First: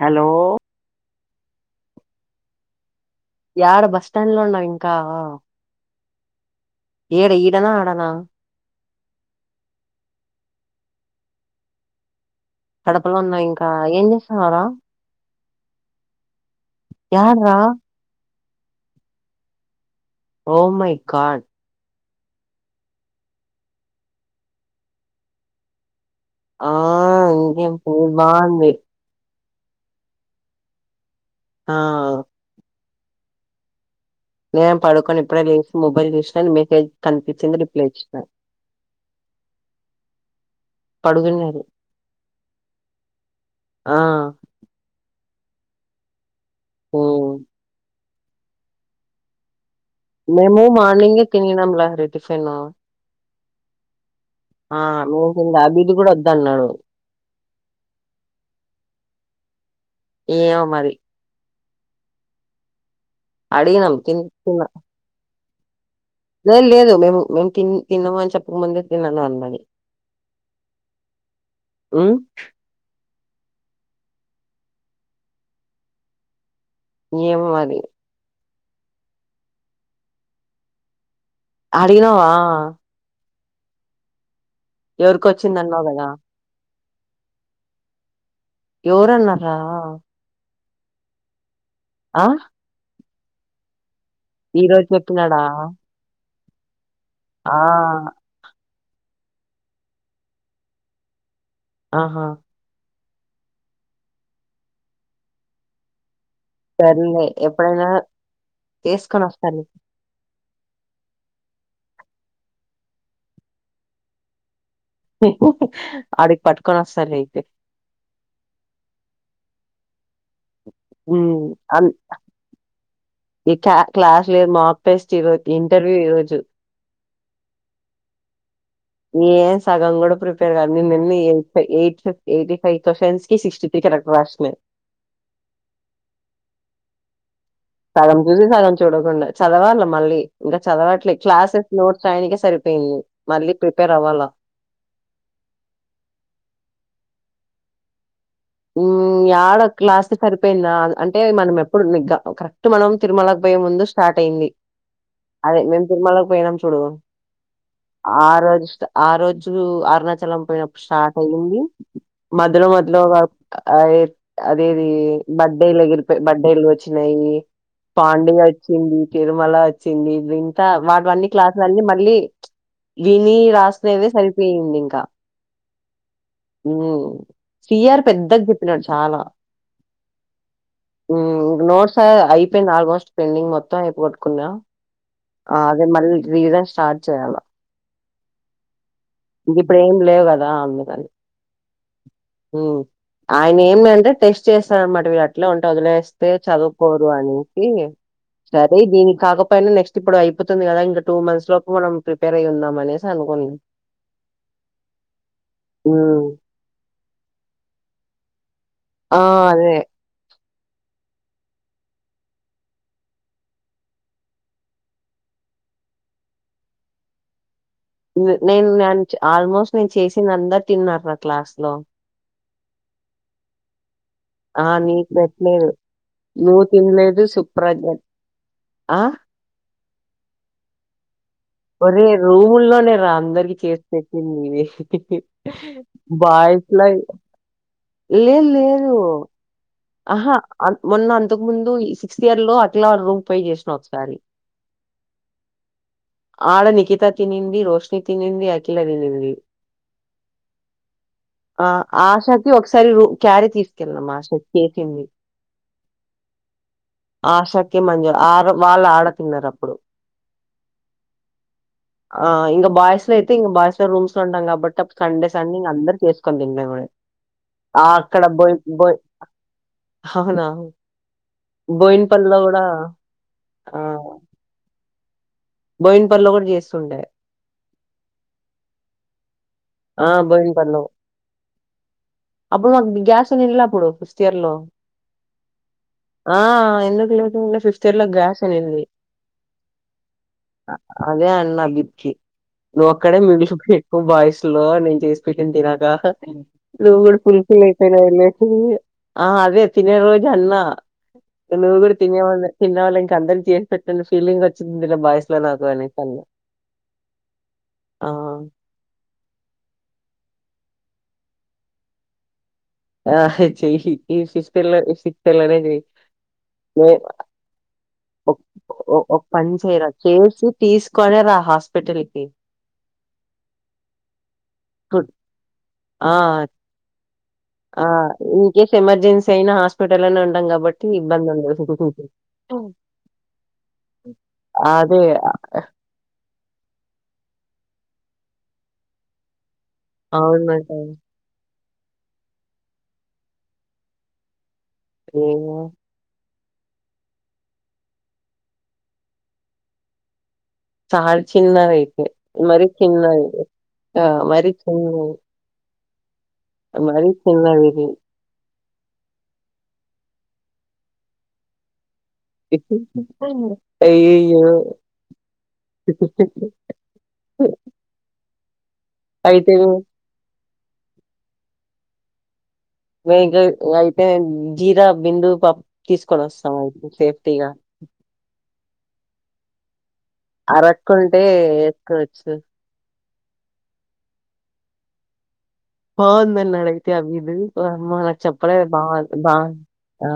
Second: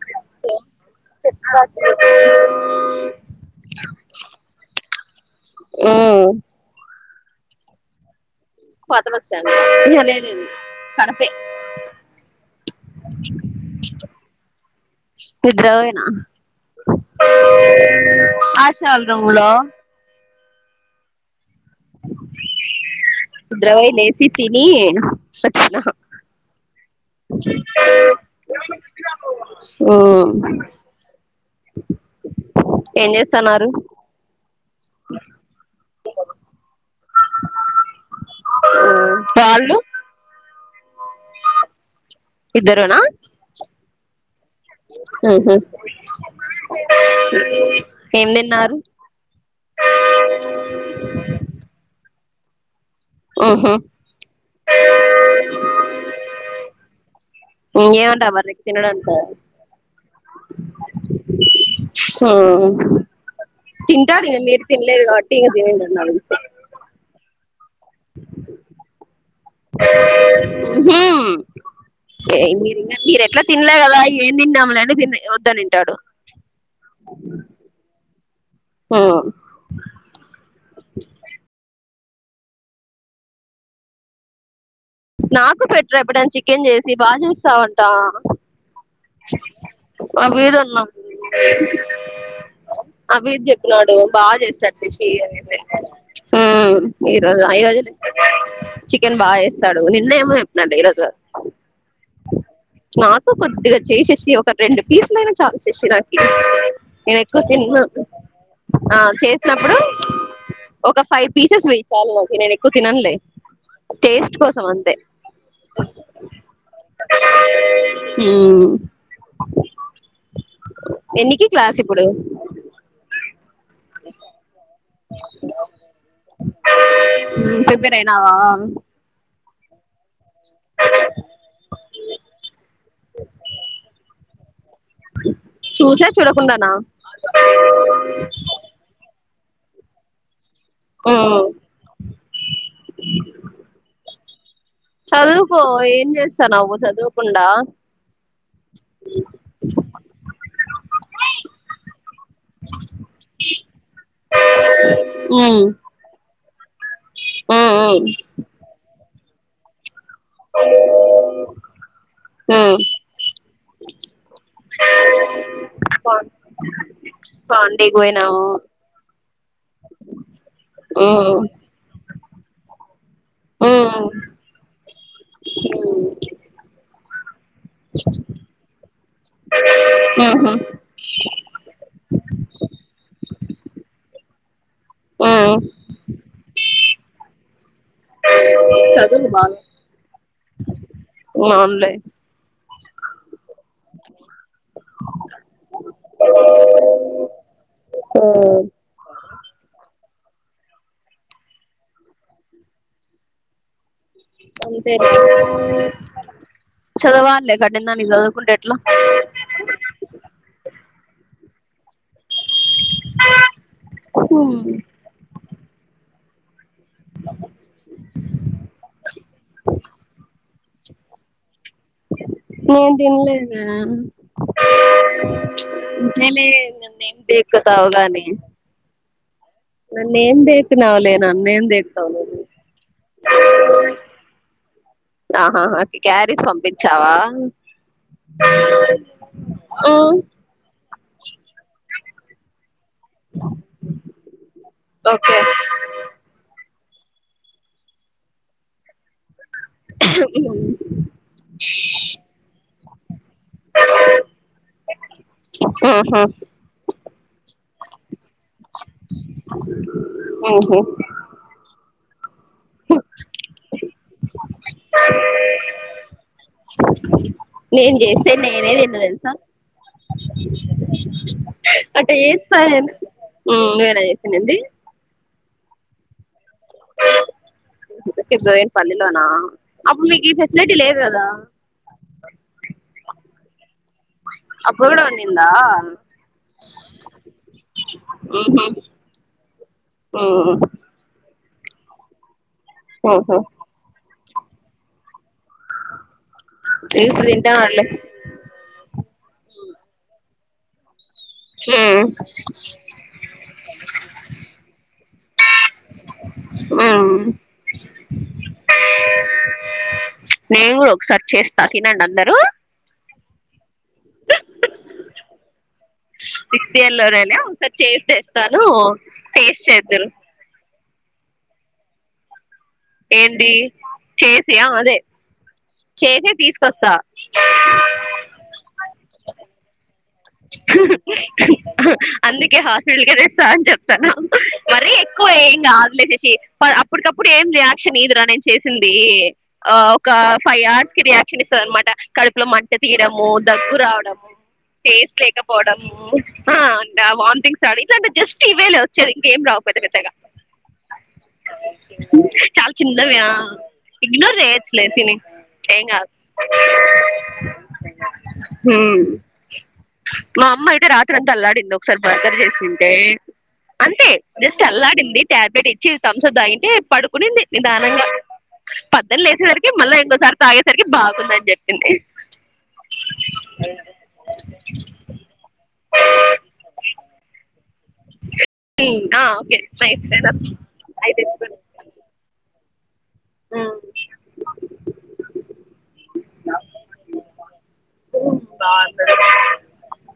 Hello చె [unintelligible] యారు bus stand లో ఉన్నావు ఇంకా ఏడ ఈడనా ఆడనా పాత బస్టాండ్ ఇగ లేను అను కడపే కడపలో ఉన్నా ఇంకా ఏం చేసావారా నిద్రబోయిన ఆశాడంలో ఓ మై గాడ్ నిద్రవయి లేచి తిని వచ్చిన ఆ ఇంకేంపని బావుంది ఉమ్ ఆ ఏం చేస్తన్నారు నే పడుకొని ఎప్పుడ లేసి మొబైల్ చూసినా ని మెసేజ్ కనిపించింది రిప్లై ఇచ్చినా వాళ్ళు పడుకున్నారు ఇద్దరునా ఆ ఉహూ ఉమ్. [unintelligible] ఏం తిన్నారు మేము మార్నింగే తినినంలార టిఫైన్ హ్మ్ హ్మ్ మేము తినలే అభిది కూడా వద్దన్నాడు ఉ ఏమంటా బర్ర తినడుంటా ఏమో మరి హ అడిగినాం తిన్ తింటారు ఇకా తిన్న మీరు తినలేదు కాట్ తీదిండి లేదు లేదు మేము మేం పన్ తిన్నాము అని చెప్పకముందే తినను అన్నది హ్మ్ ఎట్ల తిన్లే కదా ఏం తిన్నాములేని తి వద్దని తింటాడు ఏమో మరి ఆ అడినవా నాకు వచ్చిందన్నావు పెట్టరు కదా ఎప్పుడుని చికెన్ చేసి బాగా చూస్తావంట ఎవరన్నారా ఆ వీదన్నా ఏ ఆ అభిద్ధ చెతున్నాడి బాగా ఈ చేస్తారు రోజు శషి చెప్పినాడా అనే స ఈ రోజు ఐ ఆ రోజలు చికెన్ బాగా చేస్తాడు నిన్న ఏమో చెప్పినడు డి ఈరోజు ఆహా నాకు కొద్దిగా చేసేసి ఒక రెండు పీసులు అయినా చా చేసి నేను సర్లే ఎక్కువ తి ఎప్పుడైనా ఆ తీసుకొని వస్తాలే చేసినప్పుడు ఒక ఫైవ్ పీసెస్ వేయించాలి నాకు నేను ఎక్కువ తినంలే టేస్ట్ కోసం అ అడికి పాట్ కొనస్తా ఉమ్, ఎన్నికి క్లాస్ అన్- ఇప్పుడు ఈ క క్లాస్ లేదు మా స్ట్ ఇంటర్వ్యూ ఈరోజుస్ ప్రిపేర్ అయినావా సగం కూడా ప్రి న్న ఎయి ఎయిత్ ఎయిటీ ఫై్్వ్న్స్ కి సిక్స్టీ కరెక్ట్ హ్మ్ చూసా చూడకుండానా సగం చూసి సగం చూడకుండా చదవాళ్ళ మళ్ళీ ఇంకా చదవట్లేదు ఉమ్ క్లాసెస్ నోట్స్ ఆయనిక సరిపోయింది మళ్ళీ ప్రిపేర్ అవ్వాలా చదువుకో ఏం చేస్తా నువ్వు చదువుకుండా ఉమ్ ఏడ క్లాస్ సరిపోయింద అంటే మనం ఎప్పుడు కరెక్ట్ మనం తిరుమలకి పోయే ముందు స్టార్ట్ అయింది ఉమ్ అదే మేము తిరుమలకి పోయినాం చూడ ఉమ్ ఉమ్ ఆ రజష్ట ఆ రోజు ఆరునా చలం పోయినప్పుడు స్టార్ట్ అయియంది మొలో ఉమ్ మొదలో అయి ఆ అదే ది బడ్డైలయి బడ్డైలు వచ్చ వచ్చినాయి పాండీకి పాడుగ పోయినాము వచ్చింది తిరుమల వచ్చింది వాడవన్నీ ఉమ్ క్లాసులు అన్నీ మళ్ళీ విని ఉమ్ రాసినవే సరిపోయింది ఇంకా ఉమ్ స పెద్ద గతున చాలా ఉహుమ్ హా అయిపోయింది ఆల్మోస్ట్ పెండింగ్ మొత్తం అయిపోట్టుకున్నా ఉమ్ ఆ అదే మళ్ళీ రీజన్ స్టార్ట్ చేయాల చదువు బాగా ఇంగ్ ఇప్పుడు ఏం లేద్ అడ్ రా అన్నదని అవునులే ఉమ్ ఆయన ఏమి అంటే చేస్తార అనమాట వీళ అట్లా ఉంటే వదిలేస్తే చదువుకోరు అని ఉమ్ సరే దీనికి కాకపోయినా నెక్స్ట్ ఇప్పుడు అయిపోతుంది కదా ఇంకా టూ మంత్స్ లోపు మనం ప్రిపేర్ అయిి ఉందంమనేసి అనుకున్నాం ఆంథే లే హ్మ్ చదవలే కటింధనికి చదవకుంటే ఎట్లా ఆ అదే హ్మ్ నేను న ఆల్మోస్ట్ నేను చేసింది అందరు తిన్నారు నా క్లాస్ లో నేను తినలేదే ఆ నీకు పెట్టలేదు అంతేలే నువ్వు నన్నేం తినలేదు సుప్రజ్ దేక్కుతావు ఆ నానీ ఎమి ధేకినావ్ లే ఒరే రూముల్లోనే అందరికి చేసి చెస్పెటింధి ఆహాహా క్యారీస్ బాయ్స్లా పంపించావా లేదు లేదు ఉమ్ ఆహా అన్ మొన్న అంతక్ ముందు ఈ సిక్స్త్ ఇయర్ లో అట్ ట్లా రూపై జేసిన ఒకసారి ఓకే ఆడ నికి త తినింది రోషిని తినింది అఖిలా తినిన్ ది ఆ ఆశ కి ఒక్స్ [unintelligible] క్యారీ తీసుకెళ్ళమ్ ఆశకి సింది ఆహా ఆశకీ మంజు ఆడ వాళ్ళు ఆడ తిన్నారు అప్పుడు ఓహో ఆ ఇంకా బాయ్స్ లో అయితే ఇంకా బాయ్స్ లో రూమ్స్ లో ఉంటాం కాబట్టి సండే సండే ఇంక అందరు చేసుకొని తింటే ఆ నేను అక్కడ చేస్తే బోయ్ నేనే బోయ్ తిన్న అట్ట బోయిన్పల్లిలో చేసిన కూడా నేను నువ్వే నా చేసింది బోయిన్పల్లో కూడ చేస్తుండే [unintelligible] పల్లిలోన అప్పుడు ఆ మీకు ఫెసిలిటీ బోయిన్పల్లిలో లేద్ కదా అప్పుడు మాకు గ్యాస్ ఉండలే అప్పుడు ఫిఫ్త్ ఇయర్ లో అప్పుడు కూడా ఉండిందా ఆ ఎందుకు లే ఫిఫ్త్ ఇయర్ లో గ్యాస్ ఉహు ఉంనింది ఉమ్ అదే ఆన్ గీప్ చి నువ్వు అక్కడే మేం ఓహో ఇరుకో బాయ్స్. లో నేను చెస్ పెట్టిన తినకా. నువ్వు కూడ ఇప్పుడు ఫుల్ ఫీల్ తింటానలే అయిపోయి అని ఆ అదే తిన్నే రోజు. గన్నా. నువ్వు కూడా ఉమ్ తిని తిన్నావాల తినాలి అందరం చేసి పెట్టిన ఫీలింగ్ వచ్చి బాయ్స్ నాకు ఉమ్ ఆ. నేను కూడా ఒకసారి చేస్తా తినండి అందరూ. ఆ. చెయ్ ఈ సిస్ల శస్లనే చెయ్ సిక్స్త్ ఇయర్ లోనేనే ఒకసారి చేసి తెస్తాను ఒక పని టేస్ట్ చేయరా చేద్దురు చేసి. తీసుకొరా హాస్పిటల్ కి. ఏంది చేసి ఆ అదే. గుడ్. ఆ చేసే తీసుకొస్త ఆ ఇన్ కేస్ ఎమర్జెన్సీ అయిన హాస్పి. ఉండదు అందుకే హాస్పిటల్కే తెస్తా అని చెప్తాను మరి అదే ఎక్కువ ఏమి కాదులే శేశి అప్పటికప్పుడు ఏం చేయ. రియాక్షన్ నిద్ రా నేన్ చేసింది. ఒక ఫైవ్ అవునట అర్స్ కి రియాక్షన్ ఇస్ అనమాట కడుపులో మంట తీయడము దగ్గు రావడము. టేస్ట్ ఏమో లేకపోడము. అం వాథింగ్ స్టార్ ఇట్ంటే జస్ట్ ఈవేళ వచ్చేది ఇంకేం రావ్ పెద్ద పెద్దగ చాలా చిన్నది అయితే మరి చాలా చిన్నవి చిన్నది ఆ ఆ ఇగ్నోర్ మరి చేయొచ్చులే చిన్నది. తిని ఏం మరి చిన్నది ఇది. హ్మ్. మా అమ్మ అయితే రాత్రి అంతా అల్లాడింది. ఒకసారి బర్గర్ చేసింటే అంతే అయ్యయ్యో జస్ట్ అల్లాడింది టాబ్లెట్ ఇచ్చి మ్స తాగింటే పడుకునింది నిదానంగా. పద్దలు అయితే లేసేవరికి మళ్ళ ఇంకోసారి తాగేసరికి బాగుందని చెప్పింది. నైకు ఇగ అయితే జీర బిందు పప్ తీసుకొని వస్తాం అయితే సేఫ్టీగా ఆ ఓకే నైస్ అరకుంటే అయితే ఎసుకొని వచ్చిన. హా బాగుంది అని అడిగితే అవీద్ లామోల్ల చెప్పలే బాగున్నాడు బాగుంది బాగుంది ఆ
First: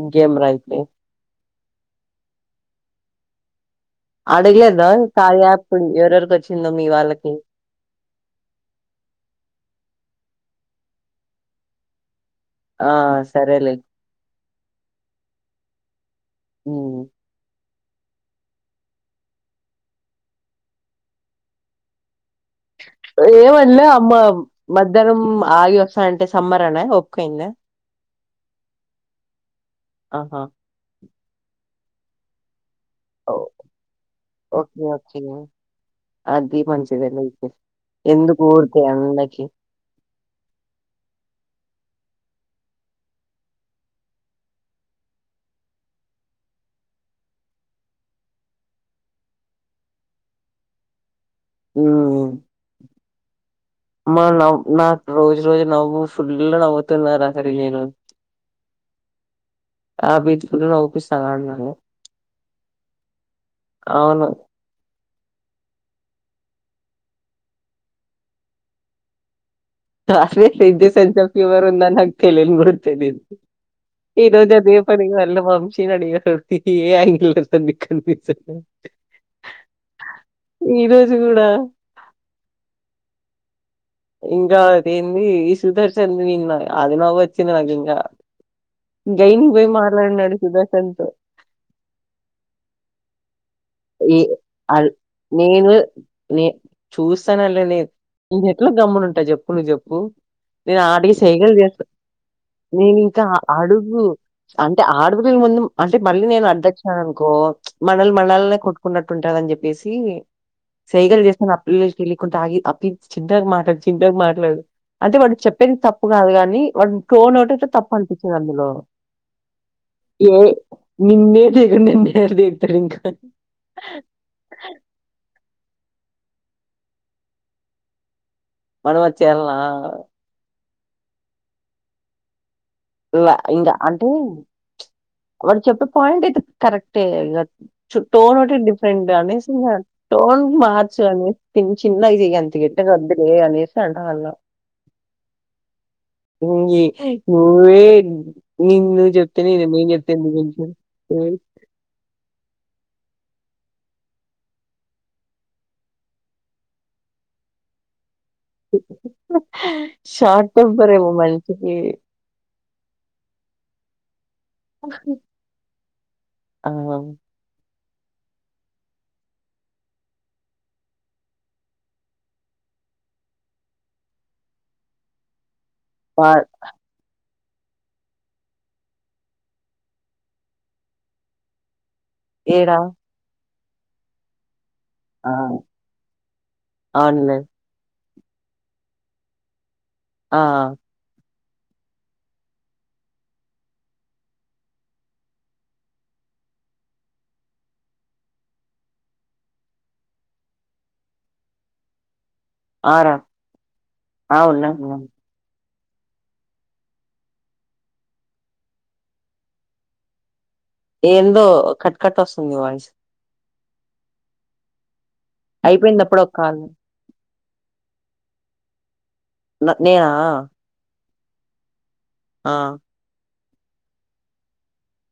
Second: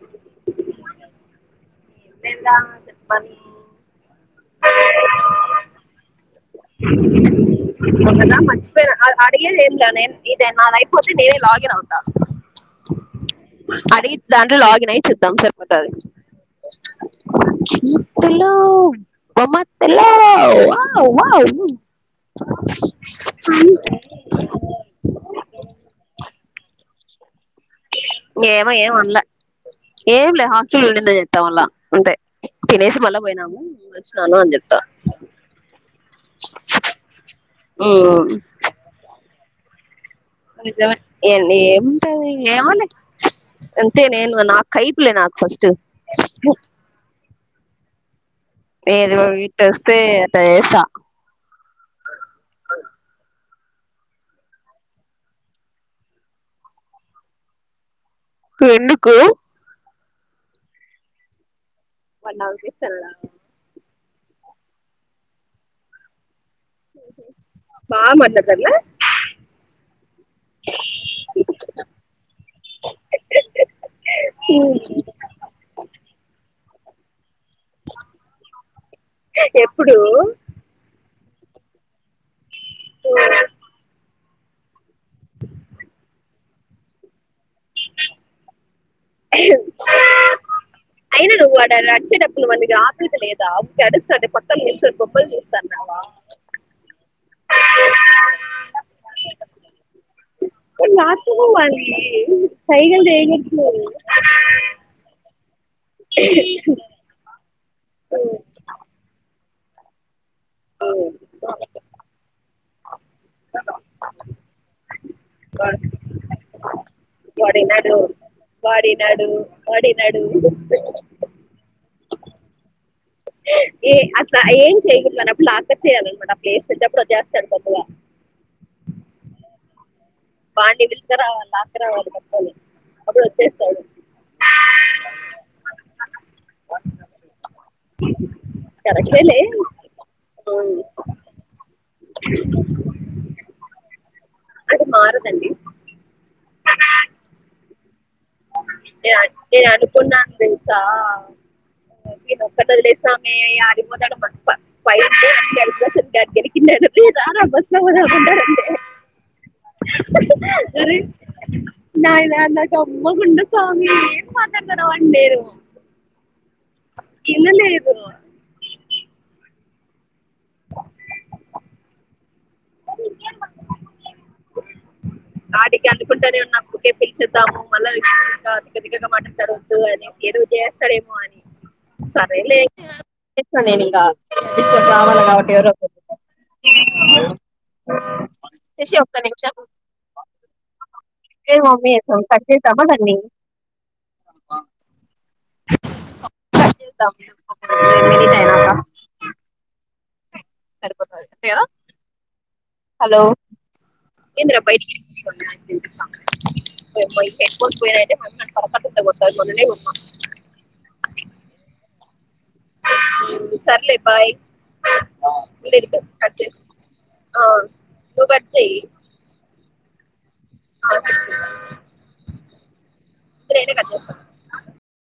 ఇంకేం రా అయితే తిందాం అని చెప్పని అడిగెదా కార్య యాపు ఎవరెవరికొచ్చి ఒకదా మరిచి పేనా అది అడిగేదెంల నేను ఇదే నాదయిపోతే నేనే లాగినవుతా ఆ సరేలే అడిగి దాంట్లో లాగిన్ అయి చూద్దాం సరిపో సరే ఉ ఇత్తులు మ మత్తలో వా వా ఏమాన్లె అమ్మ మధ్యాహ్నం ఆగి వస్తానంటే సమ్మరణ ఒకే అయిందా. ఏమో ఏమన్ల ఏం ఆహా లే హాస్టల్ లూడింద జే చ వల్ల ఉంటాయి చెప్తా ఓకే ఓకే అది మంచిదేలే ఊకె ఎందుకూరికె ఎండకి నిజమే ఎండీ ఏంటది ఏమోలే అంతే నేను నాకైపులే నాకు ఫస్ట్ ఏది కూడా వీట్ వస్తే అట జేస్తా ఊ మా నవ్ నాకు రోజు రోజు నవ్వు ఫుల్ నవ్వుతున్నా లహరి నేను కు ఎందుకు రాపిచ్కుంట నవుపిస్తా ఆడ్ నన్ను వాడు నవు పీస్ సనాడ అవును మామద్ నగర్ల అసలే ఫేక్ జెస్ సెంటల్ ఫీవర్ ఉందనీ నాకు తెలియన్ గూడ తెలియదు ఈరోజు అదే పనిగా అల్ల వంశీనీ అడిగా ఏ యాంగీల్ లో తెల్సు నికనిపించట్లే ఎప్పుడు ఈరోజు చూడా ఇంకా అదేంది ఈ సుదర్శంది నిన్న అది నవ్ వచ్చింది నాకు ఇంకా గైనికి పోయి మాట్లాడినాడు సుదర్శన్ తో అయినా నువ్వు ఆడ వచ్చేటప్పు వాణికి ఆపేది లేదా ఏ గడుస్తాది పక్కన అల్ నిల్చొని బొబ్బలు చూస్తాన్నావా ఇస్తానల్లోలేదు ఇంకా గమ్మునుంటా చెప్పు నువ్ చెప్పు నేను ఆడిగి నాకు సైగలు చేస్తా వాడిని నేను సైగలు ఇంకా చేయనట్లు అడుగు అంటే ఆడుగు మే ముందు అంటే మళ్ళీ నేను అడ్డు వచ్చాననుకో మనల్ మనలక్ ఉన్నట్టుంటదని చెప్పేసి సైగల్ చేసినా అ పీజీ కెళ్ళి కొంచం ఆగి చిన్తో మాట్లాడు చిన్తో మాట్లాడు అదే వాడు చెప్పేది తప్పు కాదు కా వి వం ఫోన్ వాడి ఎత్తుతే తప్ప నడు అనిపించందు అందులో వాడి నడు వాడి నడు ఏ నిన్నే నిన్నెవరు దెక్తారు ఇంకా ఏ అట్ల ఏం చేయగుతన్నా ప్లాన్ కచ్చయాలన్ మాట ప్లెస్ కోచ్చే ప్రతి హాస్టల్ కొత్తగా మనవచ్చేయాల్నా వాన్ని పిలుచక రావాల్నా అంటారు వాళ్ళు కొత్తల్ని ఇగ ఇంకా అంటే వాడు చెప్పే పాయింట్ అయితే కరెక్టే కదా టోన్ ఒకటి డిఫరెంట్ కరెక్టేలే అనేసి ఇంగ టోన్ మార్చెయ్ అను టీ చిన్న ఇజీ గ అంతే ఇగ ఎట్టనో అడ్మిట్ చేయాలె అనే సా అలో అది మారదండి లుంగీ లుంగీ నిన్ను చెప్తతే నేను ఎందుకు చెప్ నాకు తెలుసా క్కనోదిలేసుకొని యాడికిపొదంటే బక్వ [unintelligible] గరికింద బస్ పోదామంటారంటే షార్ట్ టంపరెమో మనిషికి మ గుండస్వామి ఎం ట్లాడుతనావ్ అని డేర్ ఆం ఉ వాటికి పా అనుకుంటానే ఉన్న కూకేపిల్ చేద్దాము మళ్ళ వి తిక్క తిక్కగా మాట్లాడుతిడ వద్దు అని ఏదో చేస్తాడేమో అని సరేలే ఏడా చేస్నా నేనింకా [unintelligible] రావాల కాబట్టి ఎవరో ఓకరు ఔనులే తేషి ఒక్క నిమిషం ఆ కే మమ్మి కట్ చేద్దామా దాన్ని [unintelligible] సరిపోతాది అంతే కదా ఆరా హలో ఆ ఏందిరా ఉన్నా ఉన్నా బైటకినిపిస్తాంది ఓయమ్మో ఈ హెడ్ ఫోన్స్ పోయినాయంటే మా యమ్మ నన్ను పొరక్కట్టల్తో కొడతాది మొన్ననే కొన్నాం ఎందో కట్కట్ వస్తుంది నీ వాయిస్ సర్లే బాయ్ అయిపోయిందప్పుడే ఒక కట్ చేసి కాల్ ఆ నువ్వు కట్ చెయ్యి న నేఆ ఆ, కట్ ఆ ఇప్పుడైనా కట్ట్ చేస్తా